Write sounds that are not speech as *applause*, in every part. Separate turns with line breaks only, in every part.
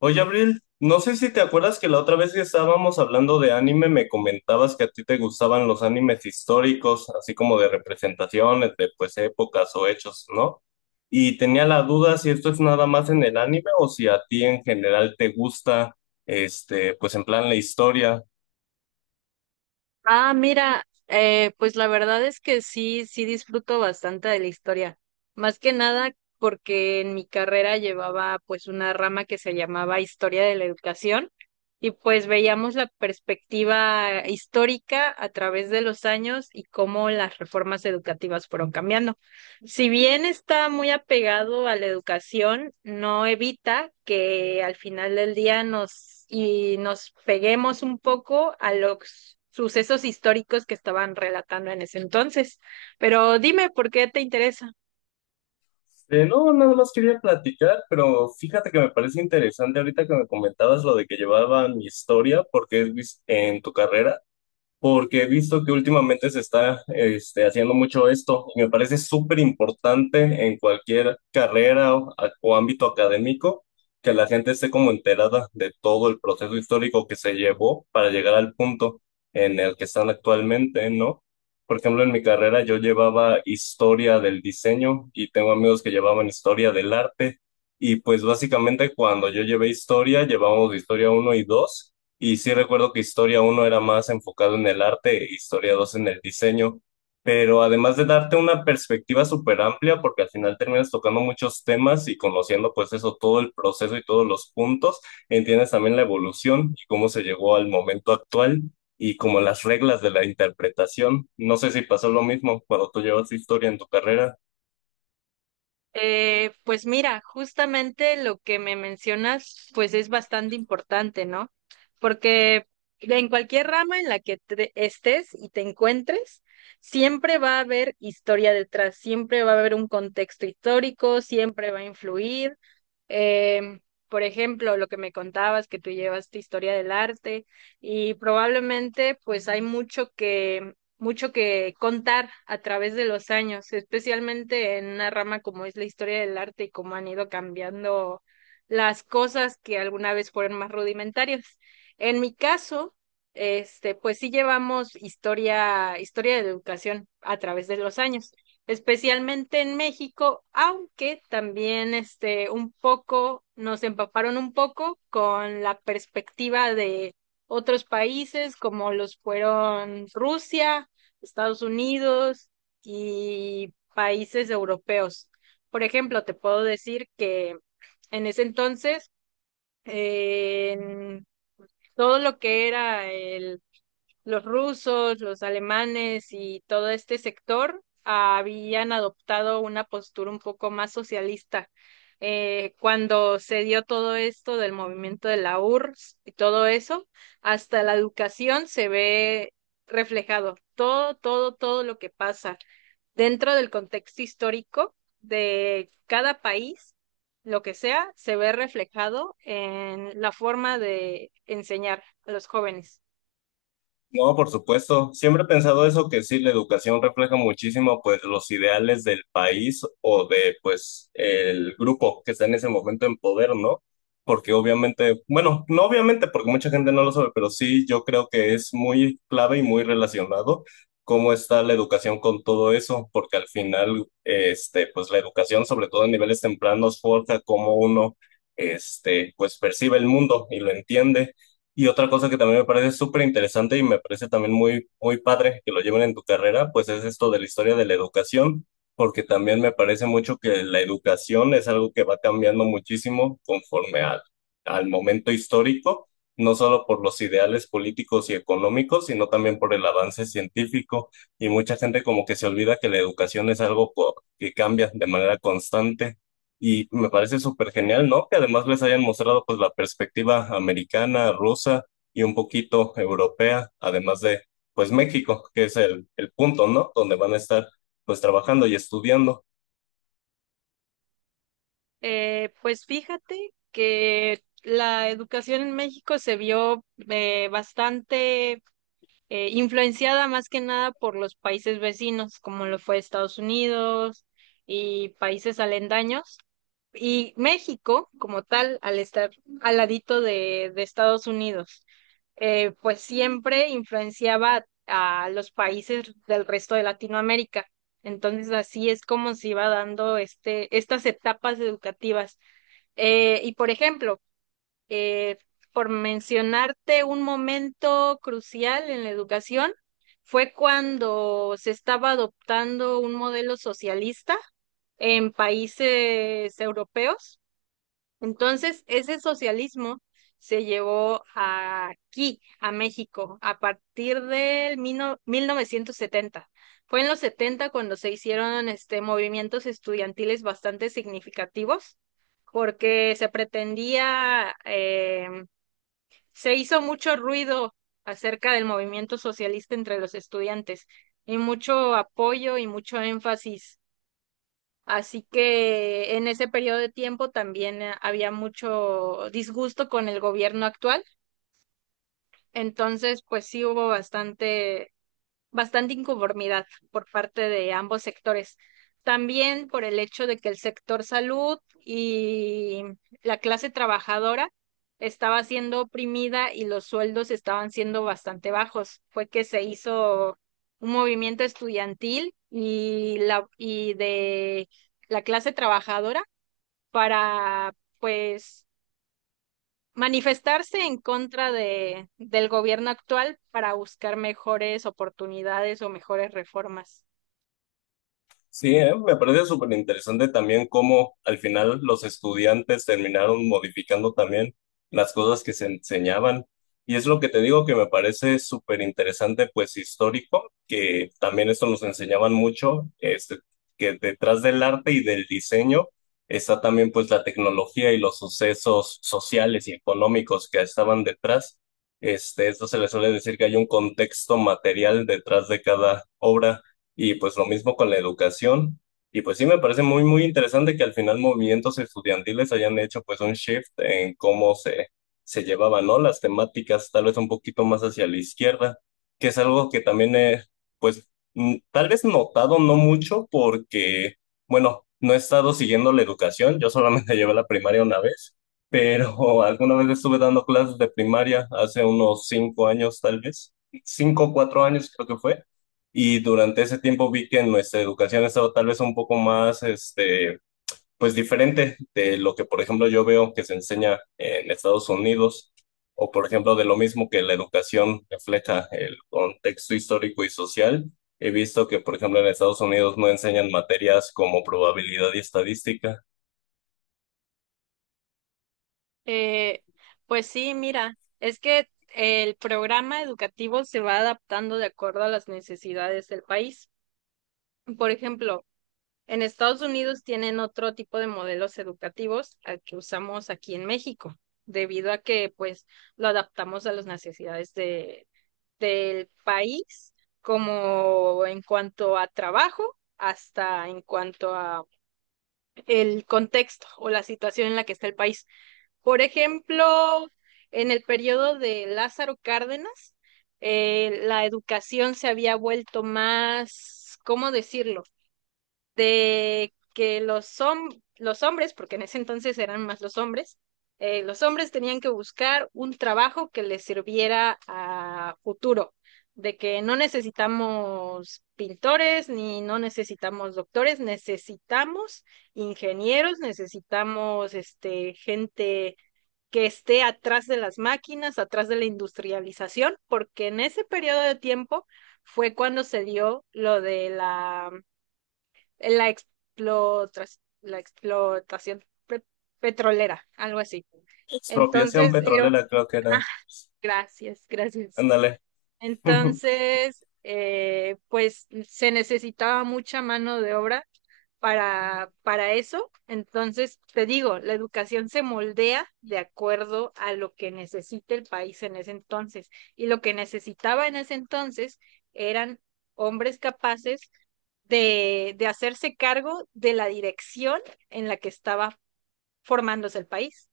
Oye, Abril, no sé si te acuerdas que la otra vez que estábamos hablando de anime me comentabas que a ti te gustaban los animes históricos, así como de representaciones de pues épocas o hechos, ¿no? Y tenía la duda si esto es nada más en el anime o si a ti en general te gusta, pues en plan la historia.
Ah, mira, pues la verdad es que sí, sí disfruto bastante de la historia. Más que nada porque en mi carrera llevaba pues una rama que se llamaba Historia de la Educación y pues veíamos la perspectiva histórica a través de los años y cómo las reformas educativas fueron cambiando. Si bien está muy apegado a la educación, no evita que al final del día nos y nos peguemos un poco a los sucesos históricos que estaban relatando en ese entonces. Pero dime, ¿por qué te interesa?
No, nada más quería platicar, pero fíjate que me parece interesante ahorita que me comentabas lo de que llevaban historia, porque en tu carrera. Porque he visto que últimamente se está haciendo mucho esto y me parece súper importante en cualquier carrera o ámbito académico que la gente esté como enterada de todo el proceso histórico que se llevó para llegar al punto en el que están actualmente, ¿no? Por ejemplo, en mi carrera yo llevaba historia del diseño y tengo amigos que llevaban historia del arte. Y pues básicamente cuando yo llevé historia, llevábamos historia uno y 2 y sí recuerdo que historia uno era más enfocado en el arte, historia 2 en el diseño, pero además de darte una perspectiva súper amplia, porque al final terminas tocando muchos temas y conociendo pues eso, todo el proceso y todos los puntos, entiendes también la evolución y cómo se llegó al momento actual y como las reglas de la interpretación. No sé si pasó lo mismo cuando tú llevas historia en tu carrera.
Pues mira, justamente lo que me mencionas, pues es bastante importante, ¿no? Porque en cualquier rama en la que estés y te encuentres, siempre va a haber historia detrás, siempre va a haber un contexto histórico, siempre va a influir. Em, por ejemplo, lo que me contabas, que tú llevas tu historia del arte y probablemente pues hay mucho que contar a través de los años, especialmente en una rama como es la historia del arte y cómo han ido cambiando las cosas que alguna vez fueron más rudimentarias. En mi caso, este, pues sí llevamos historia de educación a través de los años, especialmente en México, aunque también este, un poco nos empaparon un poco con la perspectiva de otros países como los fueron Rusia, Estados Unidos y países europeos. Por ejemplo, te puedo decir que en ese entonces, en todo lo que era el los rusos, los alemanes y todo este sector habían adoptado una postura un poco más socialista. Cuando se dio todo esto del movimiento de la URSS y todo eso, hasta la educación se ve reflejado. Todo, todo, todo lo que pasa dentro del contexto histórico de cada país, lo que sea, se ve reflejado en la forma de enseñar a los jóvenes.
No, por supuesto. Siempre he pensado eso, que sí, la educación refleja muchísimo, pues, los ideales del país o de, pues, el grupo que está en ese momento en poder, ¿no? Porque obviamente, bueno, no obviamente, porque mucha gente no lo sabe, pero sí, yo creo que es muy clave y muy relacionado cómo está la educación con todo eso, porque al final, este, pues, la educación, sobre todo en niveles tempranos, forja cómo uno, pues, percibe el mundo y lo entiende. Y otra cosa que también me parece súper interesante y me parece también muy, muy padre que lo lleven en tu carrera, pues es esto de la historia de la educación, porque también me parece mucho que la educación es algo que va cambiando muchísimo conforme al, al momento histórico, no solo por los ideales políticos y económicos, sino también por el avance científico. Y mucha gente como que se olvida que la educación es algo que cambia de manera constante. Y me parece súper genial, ¿no? Que además les hayan mostrado pues la perspectiva americana, rusa y un poquito europea, además de pues México, que es el punto, ¿no? Donde van a estar pues trabajando y estudiando.
Pues fíjate que la educación en México se vio bastante influenciada más que nada por los países vecinos, como lo fue Estados Unidos y países alendaños. Y México, como tal, al estar al ladito de Estados Unidos, pues siempre influenciaba a los países del resto de Latinoamérica. Entonces, así es como se iba dando este, estas etapas educativas. Por ejemplo, eh, por mencionarte un momento crucial en la educación, fue cuando se estaba adoptando un modelo socialista en países europeos. Entonces, ese socialismo se llevó aquí, a México, a partir del mil mil no 1970. Fue en los 70 cuando se hicieron este, movimientos estudiantiles bastante significativos porque se pretendía se hizo mucho ruido acerca del movimiento socialista entre los estudiantes y mucho apoyo y mucho énfasis. Así que en ese periodo de tiempo también había mucho disgusto con el gobierno actual. Entonces, pues sí hubo bastante inconformidad por parte de ambos sectores. También por el hecho de que el sector salud y la clase trabajadora estaba siendo oprimida y los sueldos estaban siendo bastante bajos. Fue que se hizo un movimiento estudiantil y la y de la clase trabajadora para pues manifestarse en contra del gobierno actual para buscar mejores oportunidades o mejores reformas.
Sí, me parece súper interesante también cómo al final los estudiantes terminaron modificando también las cosas que se enseñaban. Y es lo que te digo que me parece súper interesante, pues histórico, que también esto nos enseñaban mucho, que detrás del arte y del diseño está también pues la tecnología y los sucesos sociales y económicos que estaban detrás. Esto se le suele decir que hay un contexto material detrás de cada obra. Y pues lo mismo con la educación. Y pues sí me parece muy, muy interesante que al final movimientos estudiantiles hayan hecho pues un shift en cómo se llevaban, ¿no? Las temáticas tal vez un poquito más hacia la izquierda, que es algo que también he pues tal vez notado no mucho porque, bueno, no he estado siguiendo la educación, yo solamente *laughs* llevé la primaria una vez, pero *laughs* alguna vez estuve dando clases de primaria hace unos 5 años tal vez, 5 o 4 años creo que fue. Y durante ese tiempo vi que nuestra educación ha estado tal vez un poco más, pues diferente de lo que, por ejemplo, yo veo que se enseña en Estados Unidos, o por ejemplo, de lo mismo que la educación refleja el contexto histórico y social. He visto que, por ejemplo, en Estados Unidos no enseñan materias como probabilidad y estadística.
Eh, pues sí, mira, es que el programa educativo se va adaptando de acuerdo a las necesidades del país. Por ejemplo, en Estados Unidos tienen otro tipo de modelos educativos al que usamos aquí en México, debido a que pues lo adaptamos a las necesidades del país, como en cuanto a trabajo, hasta en cuanto a el contexto o la situación en la que está el país. Por ejemplo, en el periodo de Lázaro Cárdenas, la educación se había vuelto más, ¿cómo decirlo? De que los hombres, porque en ese entonces eran más los hombres tenían que buscar un trabajo que les sirviera a futuro, de que no necesitamos pintores ni no necesitamos doctores, necesitamos ingenieros, necesitamos este, gente que esté atrás de las máquinas, atrás de la industrialización, porque en ese periodo de tiempo fue cuando se dio lo de la la explotación petrolera, algo así.
Expropiación
Entonces,
petrolera, creo que era.
ah, gracias, gracias.
Ándale. *laughs*
Entonces, pues se necesitaba mucha mano de obra para eso. Entonces, te digo, la educación se moldea de acuerdo a lo que necesita el país en ese entonces. Y lo que necesitaba en ese entonces eran hombres capaces de hacerse cargo de la dirección en la que estaba formándose el país.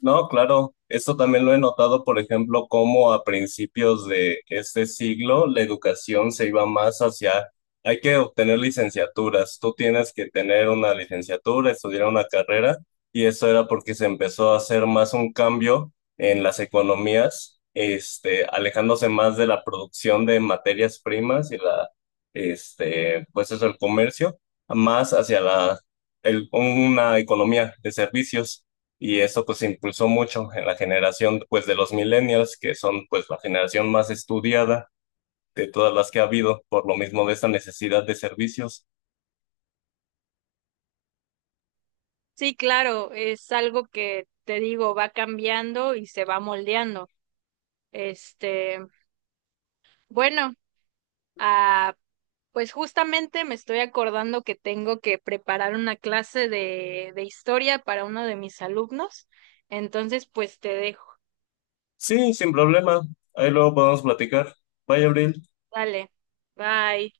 No, claro, eso también lo he notado, por ejemplo, cómo a principios de este siglo la educación se iba más hacia, hay que obtener licenciaturas, tú tienes que tener una licenciatura, estudiar una carrera, y eso era porque se empezó a hacer más un cambio en las economías, alejándose más de la producción de materias primas y la, pues eso, el comercio, más hacia la, el- una economía de servicios y eso pues impulsó mucho en la generación pues de los millennials, que son pues la generación más estudiada de todas las que ha habido, por lo mismo de esta necesidad de servicios.
Sí, claro, es algo que te digo, va cambiando y se va moldeando. Este, bueno, ah, pues justamente me estoy acordando que tengo que preparar una clase de historia para uno de mis alumnos. Entonces, pues te dejo.
Sí, sin problema, ahí luego podemos platicar. Bye, Abril.
Dale. Bye.